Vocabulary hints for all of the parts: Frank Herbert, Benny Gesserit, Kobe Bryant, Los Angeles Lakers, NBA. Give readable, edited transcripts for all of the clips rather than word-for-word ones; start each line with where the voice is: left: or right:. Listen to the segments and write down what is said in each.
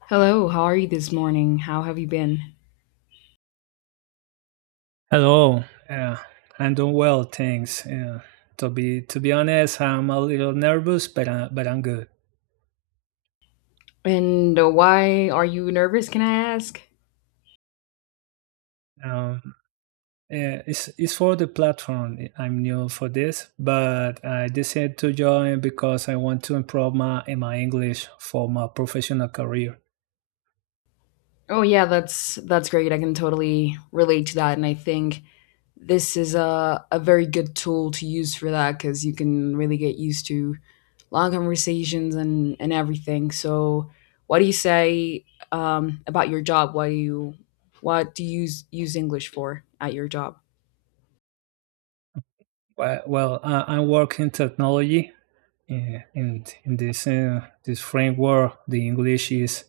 left: Hello, how are you this morning? How have you been?
right: Hello. Yeah, I'm doing well, thanks. Yeah. To be honest, I'm a little nervous, but I'm good.
left: And why are you nervous, can I ask?
right: Um, yeah, it's for the platform. I'm new for this, but I decided to join because I want to improve my in my English for my professional career.
left: Oh yeah, that's great. I can totally relate to that, and I think this is a very good tool to use for that cuz you can really get used to long conversations and everything. So, what do you say about your job? What do you what do you use English for at your job?
right: Well, I work in technology, yeah, and in this framework, the English is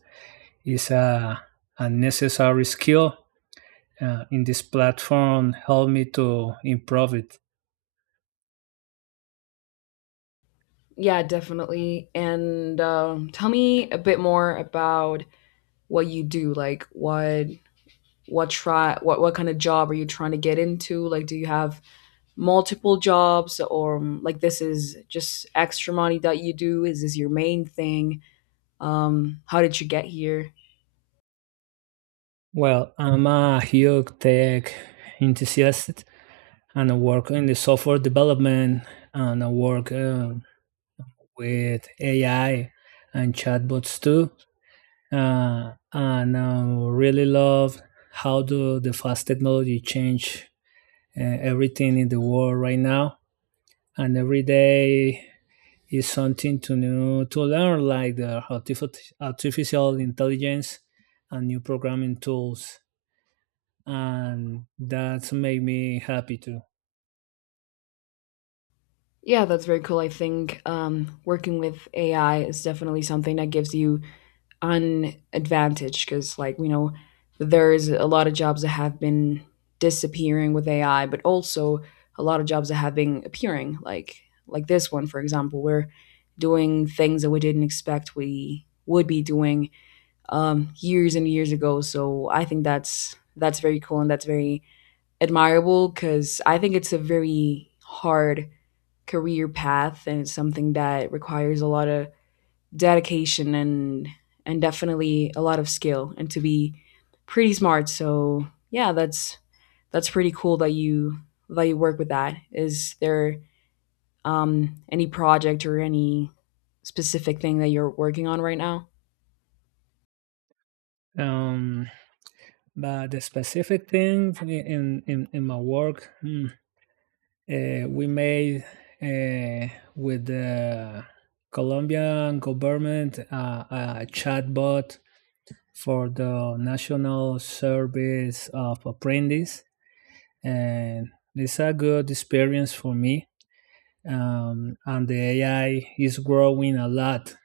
right: is a necessary skill. In this platform, help me to improve it.
left: Yeah, definitely. And tell me a bit more about what you do, like what try what kind of job are you trying to get into? Like, do you have multiple jobs, or like this is just extra money that you do, is this your main thing? Um, how did you get here?
right: Well, I'm a huge tech enthusiast and I work in the software development, and I work with AI and chatbots too. And I really love how do the fast technology change everything in the world right now. And every day is something to new to learn, like the artificial intelligence and new programming tools, and that's made me happy too.
left: Yeah, that's very cool. I think working with AI is definitely something that gives you an advantage, because like we know there's a lot of jobs that have been disappearing with AI, but also a lot of jobs that have been appearing, like this one, for example. We're doing things that we didn't expect we would be doing years and years ago. So I think that's very cool and that's very admirable, because I think it's a very hard career path and it's something that requires a lot of dedication and definitely a lot of skill, and to be pretty smart. So yeah, that's pretty cool that you work with that. Is there any project or any specific thing that you're working on right now?
right: Um, but the specific thing in my work, we made uh, with the Colombian government a chatbot for the National Service of Apprentice, and it's a good experience for me. And the AI is growing a lot.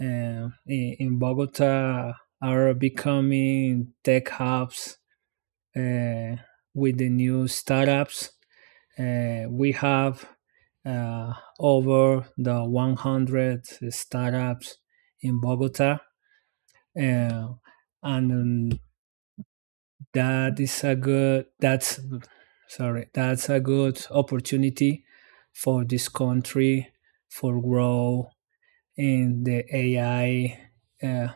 right: In Bogota, are becoming tech hubs uh, with the new startups. We have uh, over the 100 startups in Bogota, uh, and that is a good that's sorry, that's a good opportunity for this country for grow in the AI uh,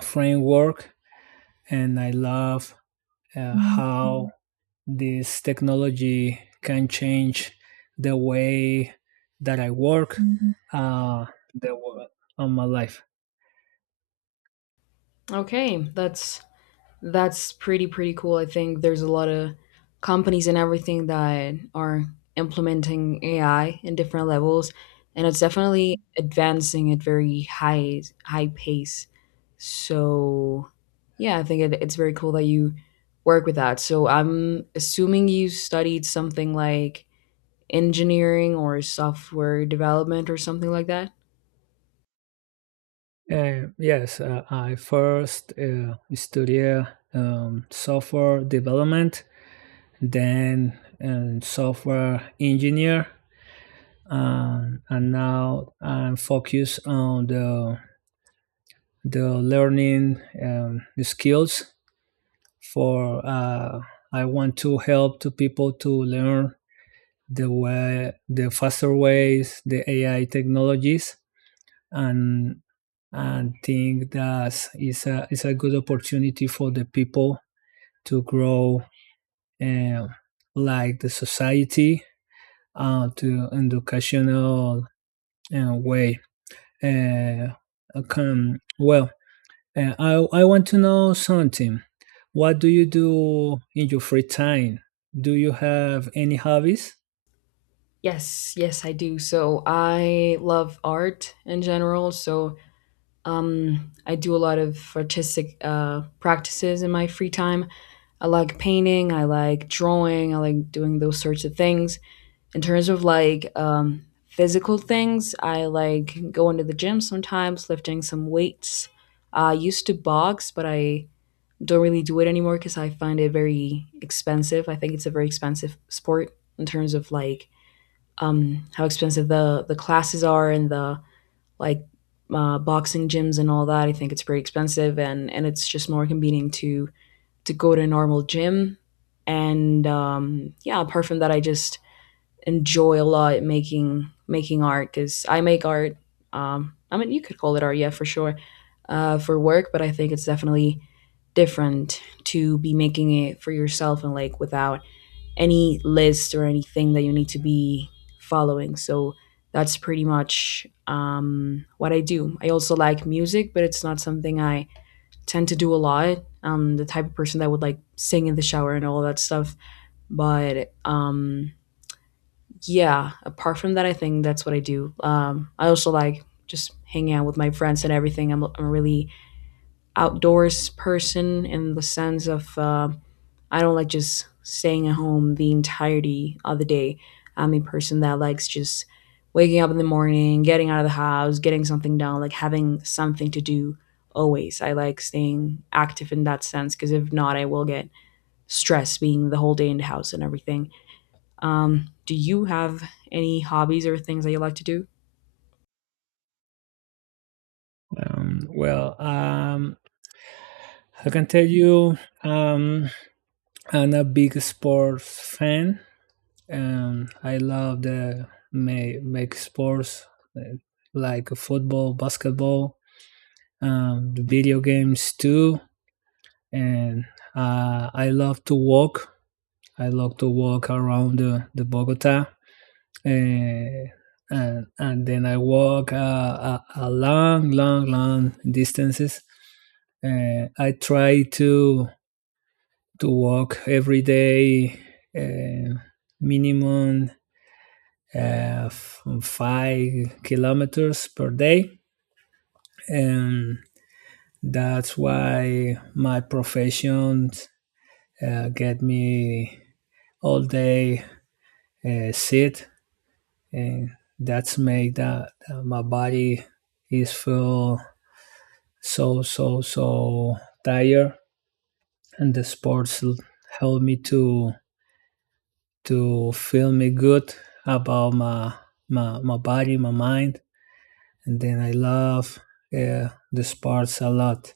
right: framework. And I love how this technology can change the way that I work the wo- on my life.
left: Okay, that's pretty cool. I think there's a lot of companies and everything that are implementing AI in different levels, and it's definitely advancing at very high pace. So yeah, I think it's very cool that you work with that. So I'm assuming you studied something like engineering or software development or something like that.
right: Yes, I first studied software development, then software engineer, and now I'm focused on the learning, the skills for. I want to help to people to learn the way, the faster ways, the AI technologies, and think that it's a good opportunity for the people to grow, uh, like the society, to educational way. Uh, can well, I want to know something. What do you do in your free time? Do you have any hobbies?
left: Yes, yes, I do. So I love art in general. So I do a lot of artistic practices in my free time. I like painting, I like drawing, I like doing those sorts of things. In terms of like physical things, I like going to the gym sometimes, lifting some weights. I used to box, but I don't really do it anymore because I find it very expensive. I think it's a very expensive sport in terms of like how expensive the classes are, and the like boxing gyms and all that. I think it's pretty expensive, and it's just more convenient to go to a normal gym. And yeah, apart from that, I just enjoy a lot making making art, because I make art. I mean, you could call it art, yeah, for sure, for work. But I think it's definitely different to be making it for yourself, and like without any list or anything that you need to be following. So that's pretty much what I do. I also like music, but it's not something I tend to do a lot. I'm the type of person that would like sing in the shower and all that stuff. But yeah, apart from that, I think that's what I do. I also like just hanging out with my friends and everything. I'm a really outdoors person in the sense of I don't like just staying at home the entirety of the day. I'm a person that likes just waking up in the morning, getting out of the house, getting something done, like having something to do always. I like staying active in that sense, because if not, I will get stressed being the whole day in the house and everything. Do you have any hobbies or things that you like to do?
right: Well, I can tell you, um, I'm a big sports fan. I love the make sports, uh, like football, basketball, the video games too. And I love to walk. I love to walk around the Bogota, and then I walk a long, long, long distances. I try to walk every day, uh, minimum 5 kilometers per day, and that's why my profession get me all day sit, and that's make that my body is feel so, so, so tired, and the sports help me to feel me good about my my body, my mind. And then I love the sports a lot.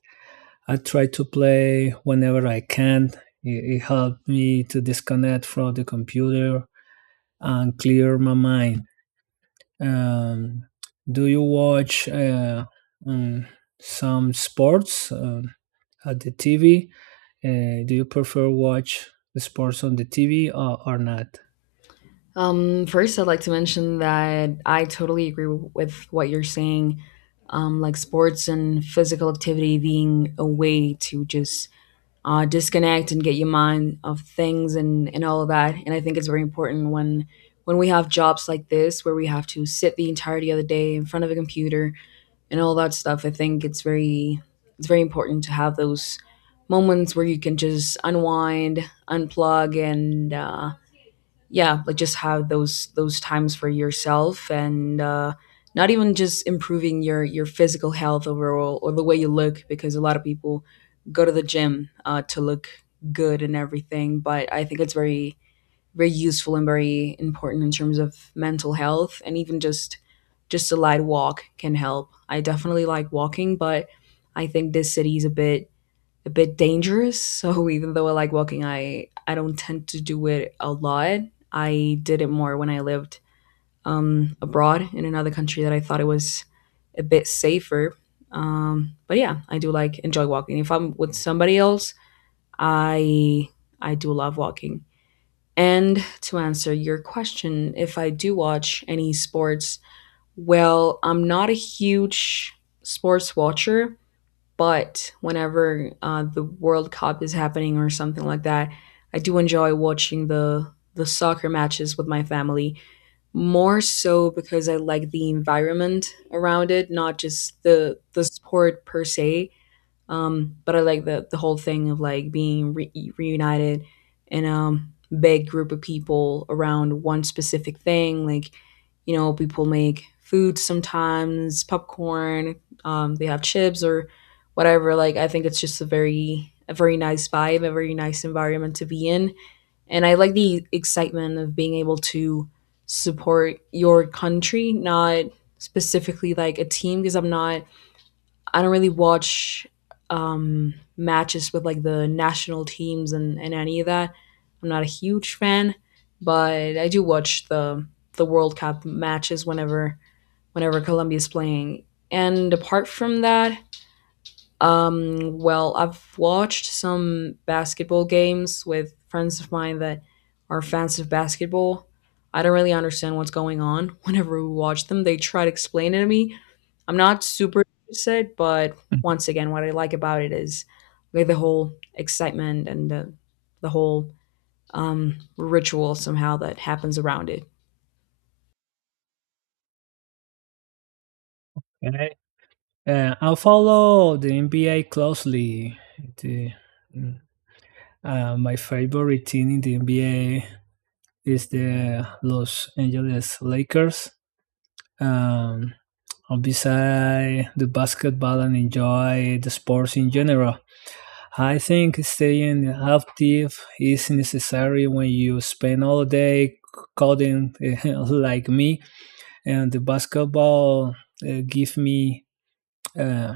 right: I try to play whenever I can. It helped me to disconnect from the computer and clear my mind. Um, do you watch um, some sports at the TV? Do you prefer watch the sports on the TV or not?
left: First, I'd like to mention that I totally agree with what you're saying. Like sports and physical activity being a way to just disconnect and get your mind off things, and all of that. And I think it's very important when we have jobs like this where we have to sit the entirety of the day in front of a computer and all that stuff. I think it's very important to have those moments where you can just unwind, unplug, and yeah, like just have those times for yourself, and not even just improving your physical health overall, or the way you look, because a lot of people go to the gym to look good and everything. But I think it's very very useful and very important in terms of mental health, and even just a light walk can help. I definitely like walking, but I think this city is a bit dangerous. So even though I like walking, I don't tend to do it a lot. I did it more when I lived abroad in another country that I thought it was a bit safer. But yeah, I do like enjoy walking. If I'm with somebody else, I I do love walking. And to answer your question, if I do watch any sports, well, I'm not a huge sports watcher. But whenever the World Cup is happening or something like that, I do enjoy watching the soccer matches with my family, more so because I like the environment around it, not just the sport per se. But I like the whole thing of like being reunited in a big group of people around one specific thing. Like, you know, people make food sometimes, popcorn. They have chips or whatever. Like, I think it's just a very nice vibe, a very nice environment to be in, and I like the excitement of being able to support your country, not specifically like a team, because I'm not I don't really watch matches with like the national teams, and any of that. I'm not a huge fan, but I do watch the World Cup matches whenever whenever Colombia is playing. And apart from that, well, I've watched some basketball games with friends of mine that are fans of basketball. I don't really understand what's going on whenever we watch them. They try to explain it to me, I'm not super interested, but once again, what I like about it is like the whole excitement and the whole ritual somehow that happens around it.
right: Okay. I follow the NBA closely. The, mm, my favorite team in the NBA is the Los Angeles Lakers. Um, Beside the basketball and enjoy the sports in general. I think staying active is necessary when you spend all day coding like me, and the basketball give me uh,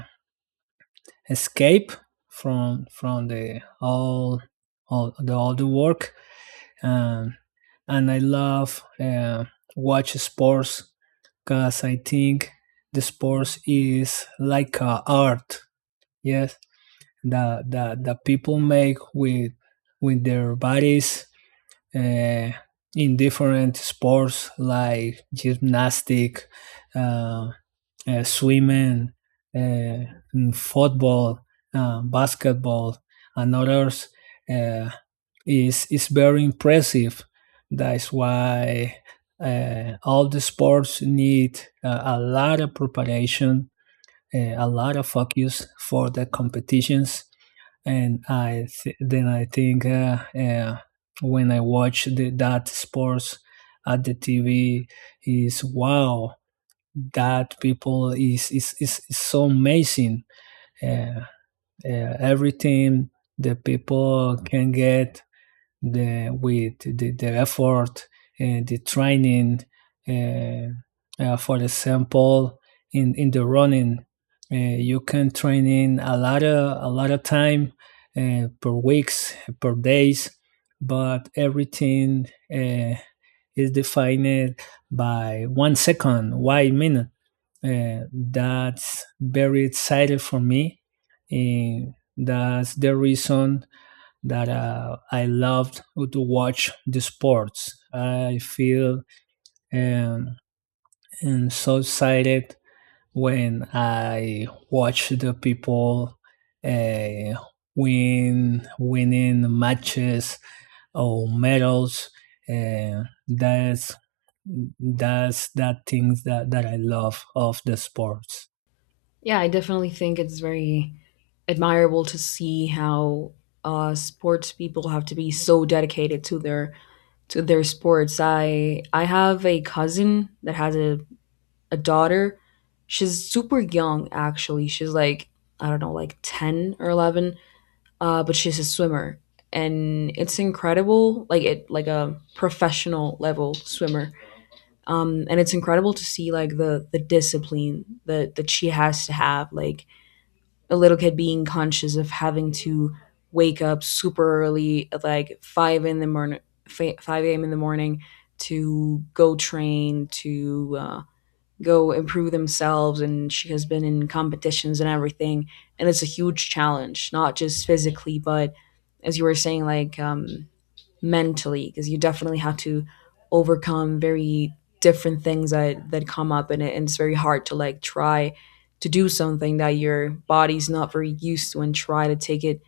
right: escape from the all the work. um, and I love watch sports because I think the sports is like a art. Yes, that people make with their bodies uh, in different sports like gymnastic, uh, swimming, uh, football, basketball, and others, uh, is very impressive. That's why all the sports need a lot of preparation, a lot of focus for the competitions. And then I think when I watch that sports at the TV is wow that people is so amazing. Uh, Everything the people can get the with the effort and the training. Uh, for example, in the running, you can train in a lot of time per weeks per days, but everything uh, is defined by 1 second, 1 minute, that's very excited for me. And that's the reason that I loved to watch the sports. I feel um, and so excited when I watch the people uh, winning matches or medals. That's that things that I love of the sports.
left: Yeah, I definitely think it's very admirable to see how sports people have to be so dedicated to their sports. I have a cousin that has a daughter. She's super young actually. She's like I don't know, like 10 or 11 but she's a swimmer, and it's incredible. Like it, like a professional level swimmer, and it's incredible to see like the discipline that that she has to have. Like a little kid being conscious of having to wake up super early at like five in the morning, five a.m. in the morning to go train to. Go improve themselves. And she has been in competitions and everything, and it's a huge challenge, not just physically, but as you were saying, like mentally, because you definitely have to overcome very different things that that come up in it. And it's very hard to like try to do something that your body's not very used to, and try to take it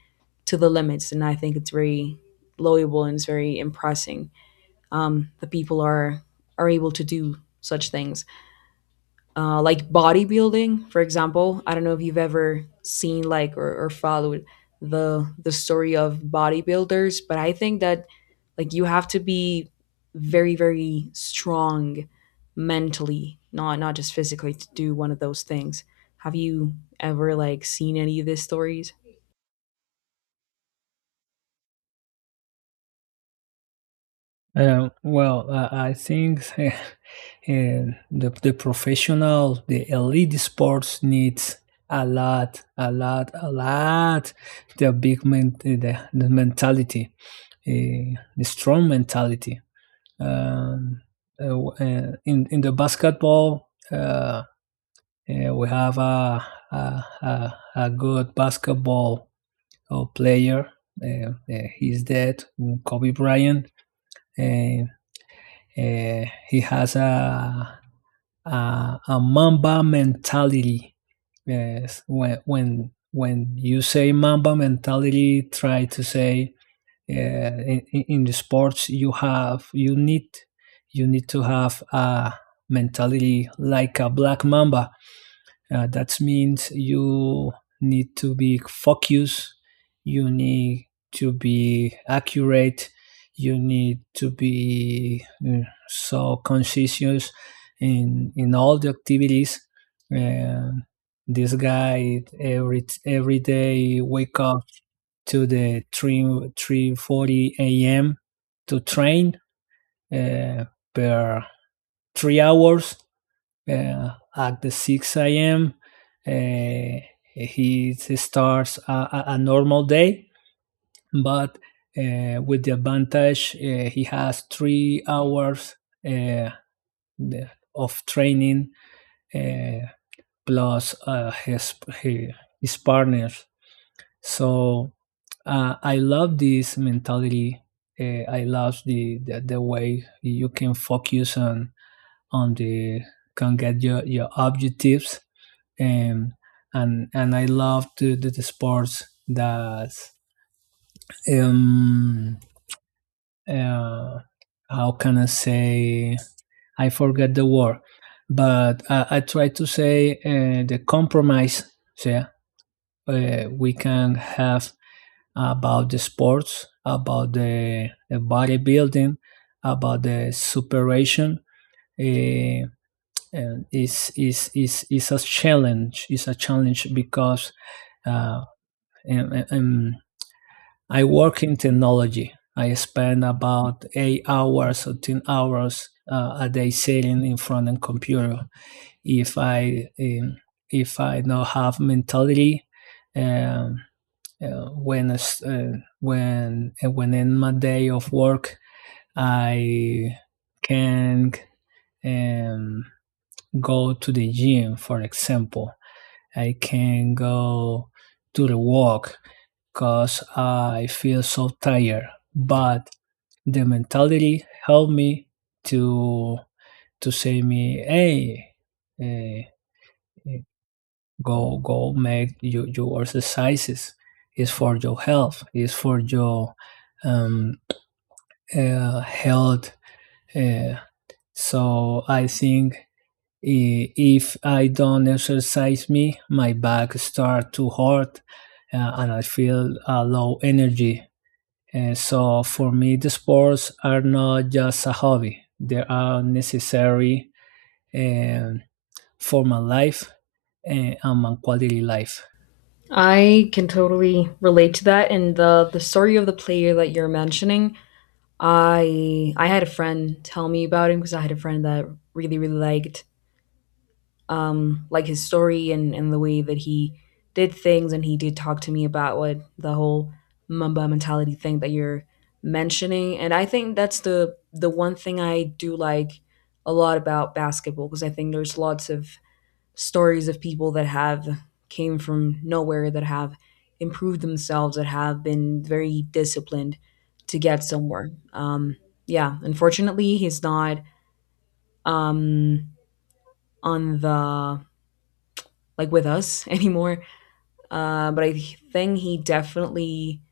left: to the limits. And I think it's very loable and it's very impressing the people are able to do such things, like bodybuilding, for example. I don't know if you've ever seen like or followed the story of bodybuilders, but I think that like you have to be very very strong mentally, not not just physically, to do one of those things. Have you ever like seen any of these stories?
right: Well, I think the the professional, the elite sports needs a lot, a lot, a lot. The big men, the mentality, the strong mentality. Um, in the basketball, we have a good basketball player. He's dead, Kobe Bryant. Eh, he has a Mamba mentality. Yes, when when you say Mamba mentality, try to say in the sports you need to have a mentality like a black Mamba, that means you need to be focused, you need to be accurate, you need to be so conscientious in all the activities. And this guy every day wake up to the 3, 3:40 a.m. to train, uh, per 3 hours, uh, at the 6 a.m. Uh, he starts normal day, but with the advantage, he has 3 hours uh, of training, uh, plus his partners. So I love this mentality. I love the way you can focus on the can get your objectives, and I love to do the sports that, um uh, how can I say, I forget the word, but I try to say the compromise. So, yeah, we can have about the sports, about the bodybuilding, about the superation. Uh, and is a challenge. It's a challenge because, uh, and I work in technology. I spend about 8 hours or 10 hours a day sitting in front of a computer. If I um, if I don't have mentality, um, uh, when uh, when in my day of work, I can, um, go to the gym, for example. I can go to the walk cause I feel so tired. But the mentality helped me to say me, hey, eh, go make your exercises. It's for your health. It's for your um, health. Uh, so I think if I don't exercise me, my back start to hurt, and I feel a low energy. So for me, the sports are not just a hobby; they are necessary, um, for my life and, my quality life.
left: I can totally relate to that. And the story of the player that you're mentioning, I had a friend tell me about him, because I had a friend that really really liked like his story, and the way that he did things. And he did talk to me about what the whole Mamba mentality thing that you're mentioning. And I think that's the one thing I do like a lot about basketball, because I think there's lots of stories of people that have came from nowhere, that have improved themselves, that have been very disciplined to get somewhere. Yeah, unfortunately, he's not um, on the like with us anymore. But I think he definitely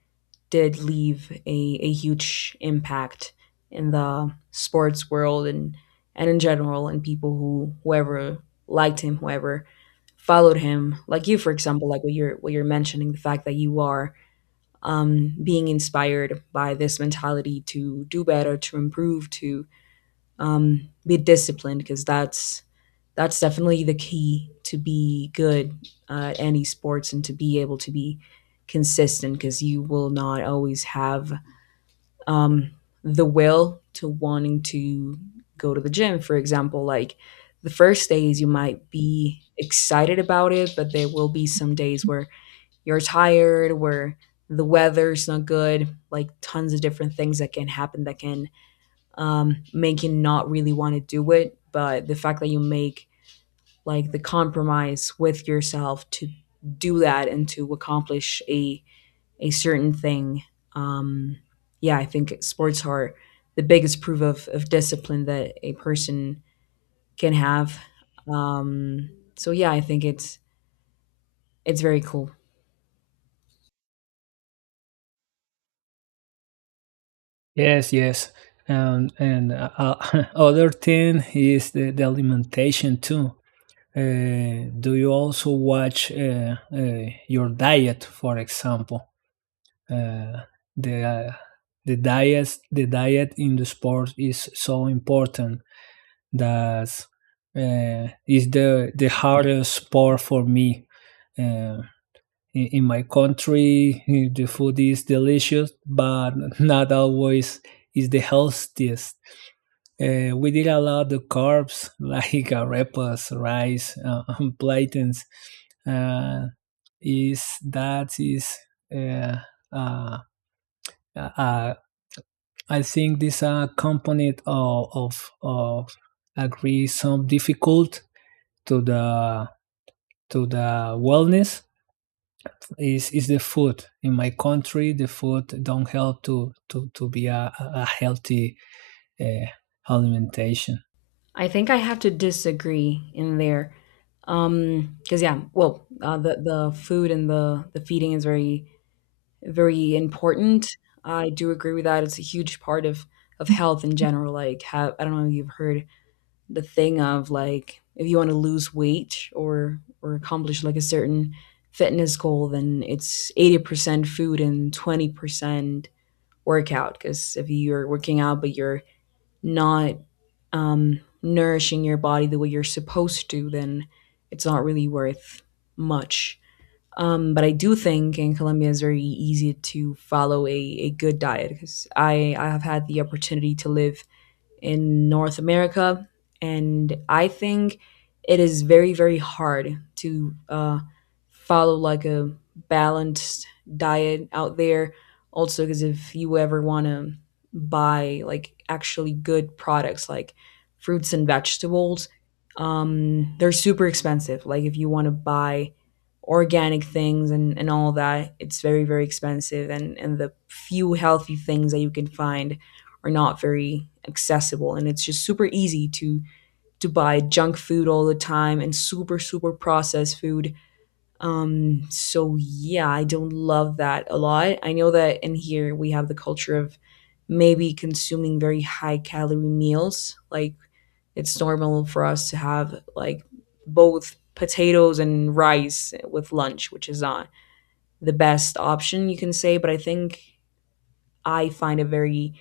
left: did leave a huge impact in the sports world and in general and people who whoever liked him, whoever followed him, like you for example, like what you're mentioning, the fact that you are being inspired by this mentality to do better, to improve, to be disciplined because that's definitely the key to be good at any sports and to be able to be consistent because you will not always have um, the will to wanting to go to the gym, for example. Like the first days you might be excited about it, but there will be some days where you're tired, where the weather's not good, like tons of different things that can happen that can make you not really want to do it. But the fact that you make like the compromise with yourself to do that and to accomplish a certain thing, um, yeah, I think sports are the biggest proof of discipline that a person can have. Um, so yeah, I think it's very cool.
right: Yes, yes, and other thing is the alimentation too. Do you also watch your diet, for example? Uh, the the diet in the sport is so important. That's is the hardest sport for me. Uh, in my country, the food is delicious, but not always is the healthiest. We did a lot of carbs like arepas, rice, and plantains. Uh, is that is uh, uh, uh, I think this, component of of agree some difficult to the wellness is the food in my country. The food don't help to be a healthy uh, alimentation.
left: I think I have to disagree in there, because yeah, well, the food and the feeding is very very important. I do agree with that. It's a huge part of health in general. Like, have I don't know if you've heard the thing of like if you want to lose weight or accomplish like a certain fitness goal, then it's 80% food and 20% workout. Because if you're working out but you're not nourishing your body the way you're supposed to, then it's not really worth much. But I do think in Colombia it's very easy to follow a good diet because I have had the opportunity to live in North America. And I think it is very, very hard to follow like a balanced diet out there. Also, because if you ever want to buy like actually good products like fruits and vegetables, they're super expensive. Like if you want to buy organic things and all that, it's very, very expensive. And the few healthy things that you can find are not very accessible and it's just super easy to buy junk food all the time and super super processed food. So yeah, I don't love that a lot. I know that in here we have the culture of maybe consuming very high calorie meals. Like it's normal for us to have like both potatoes and rice with lunch, which is not the best option you can say, but I think I find it very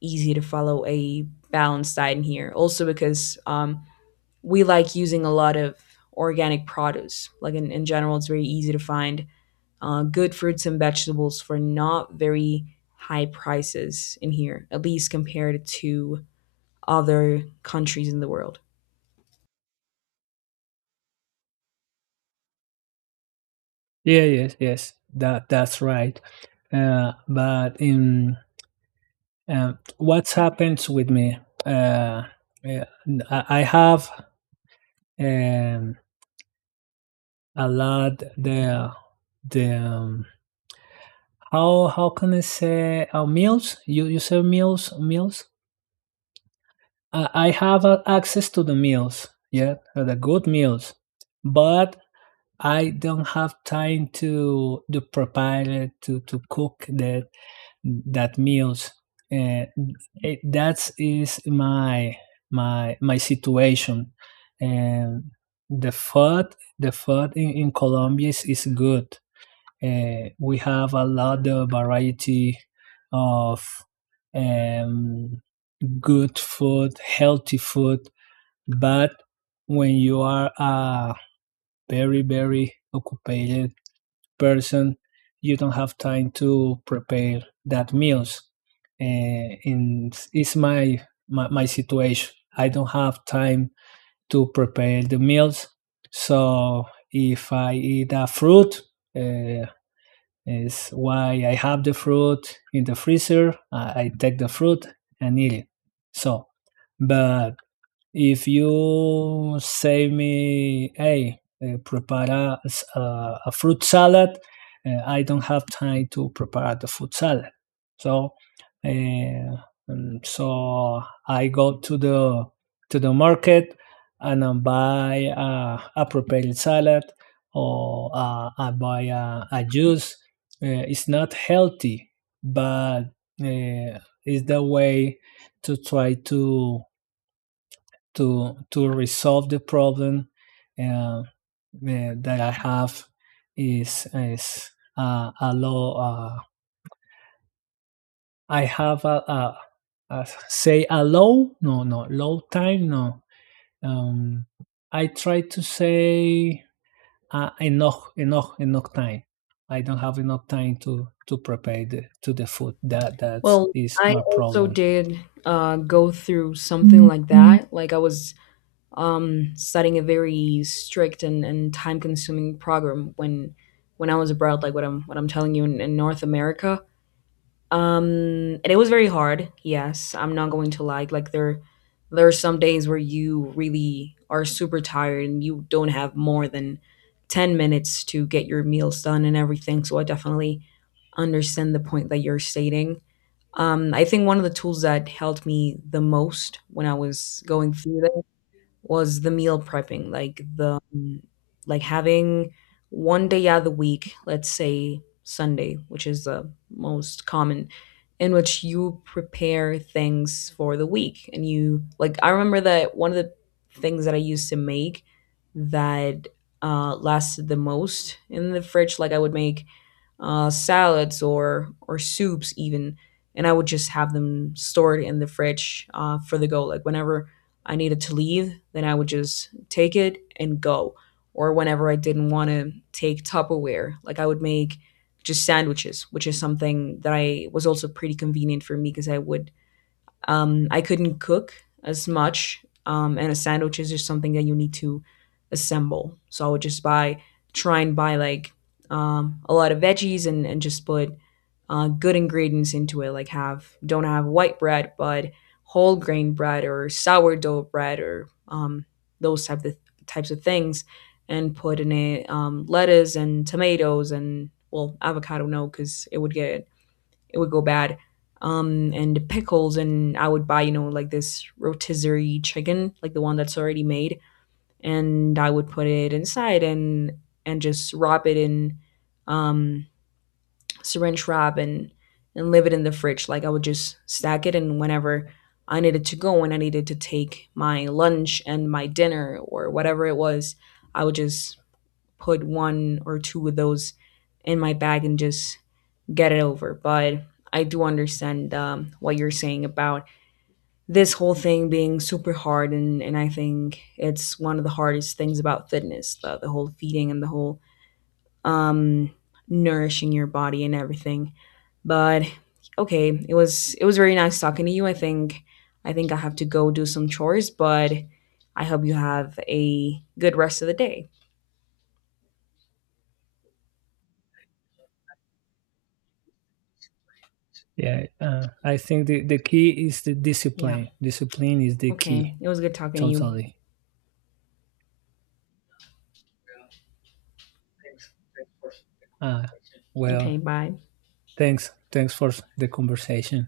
left: easy to follow a balanced diet in here. Also, because we like using a lot of organic produce. Like in general, it's very easy to find good fruits and vegetables for not very high prices in here, at least compared to other countries in the world.
right: Yeah, yes, yes, that's right. But in, what happens with me, uh, yeah, I have, um, a lot the the um, how can I say, meals. You say meals, I have access to the meals, yeah, the good meals, but I don't have time to prepare it, to cook that meals. Uh, that is my my situation, and the food, in Colombia is good. We have a lot of variety of, um, good food, healthy food, but when you are a very, very occupied person, you don't have time to prepare that meals. And it's my, my situation. I don't have time to prepare the meals. So if I eat a fruit, uh, is why I have the fruit in the freezer. I take the fruit and eat it. So, but if you say me, hey, prepare a fruit salad, I don't have time to prepare the fruit salad. So, uh, so I go to the market, and I buy a prepared salad, or I buy a juice. It's not healthy, but uh, it's the way to try to resolve the problem uh, uh, that I have is a low. I have a low. No, no low time. No. Um, I try to say, enough, enough, enough time. I don't have enough time to prepare to the food. That
left: Well,
right: is
left: I
right: my
left: also
right: problem.
left: did go through something like that. Like I was studying a very strict and time consuming program when I was abroad, like what I'm telling you in North America. Um, and it was very hard. Yes, I'm not going to lie. Like there are some days where you really are super tired and you don't have more than 10 minutes to get your meals done and everything. So I definitely understand the point that you're stating. I think one of the tools that helped me the most when I was going through was the meal prepping, like the like having one day out of the week, let's say Sunday, which is the most common, in which you prepare things for the week. And you like I remember that one of the things that I used to make that lasted the most in the fridge, like I would make salads or soups even, and I would just have them stored in the fridge for the go. Like whenever I needed to leave, then I would just take it and go. Or whenever I didn't want to take Tupperware, like I would make just sandwiches, which is something that I was also pretty convenient for me because I would I couldn't cook as much, and a sandwich is just something that you need to assemble. So I would just buy, try and buy like a lot of veggies and just put good ingredients into it. Like have don't have white bread, but whole grain bread or sourdough bread or those type of types of things, and put in it lettuce and tomatoes and well avocado no because it would get it would go bad. And the pickles, and I would buy, you know, like this rotisserie chicken, like the one that's already made, and I would put it inside and just wrap it in um, syringe wrap and leave it in the fridge. Like I would just stack it, and whenever I needed to go and I needed to take my lunch and my dinner or whatever it was, I would just put one or two of those in my bag and just get it over. But I do understand what you're saying about this whole thing being super hard. And I think it's one of the hardest things about fitness, the whole feeding and the whole um, nourishing your body and everything. But okay, it was very nice talking to you. I think I think I have to go do some chores, but I hope you have a good rest of the day.
right: Yeah, I think the key is the
left: Yeah.
right: discipline. Discipline is the
left: Okay.
right: key,
left: It was good talking to you.
right: totally. Uh,
left: Okay,
right: well,
left: bye.
right: thanks. Thanks for the conversation.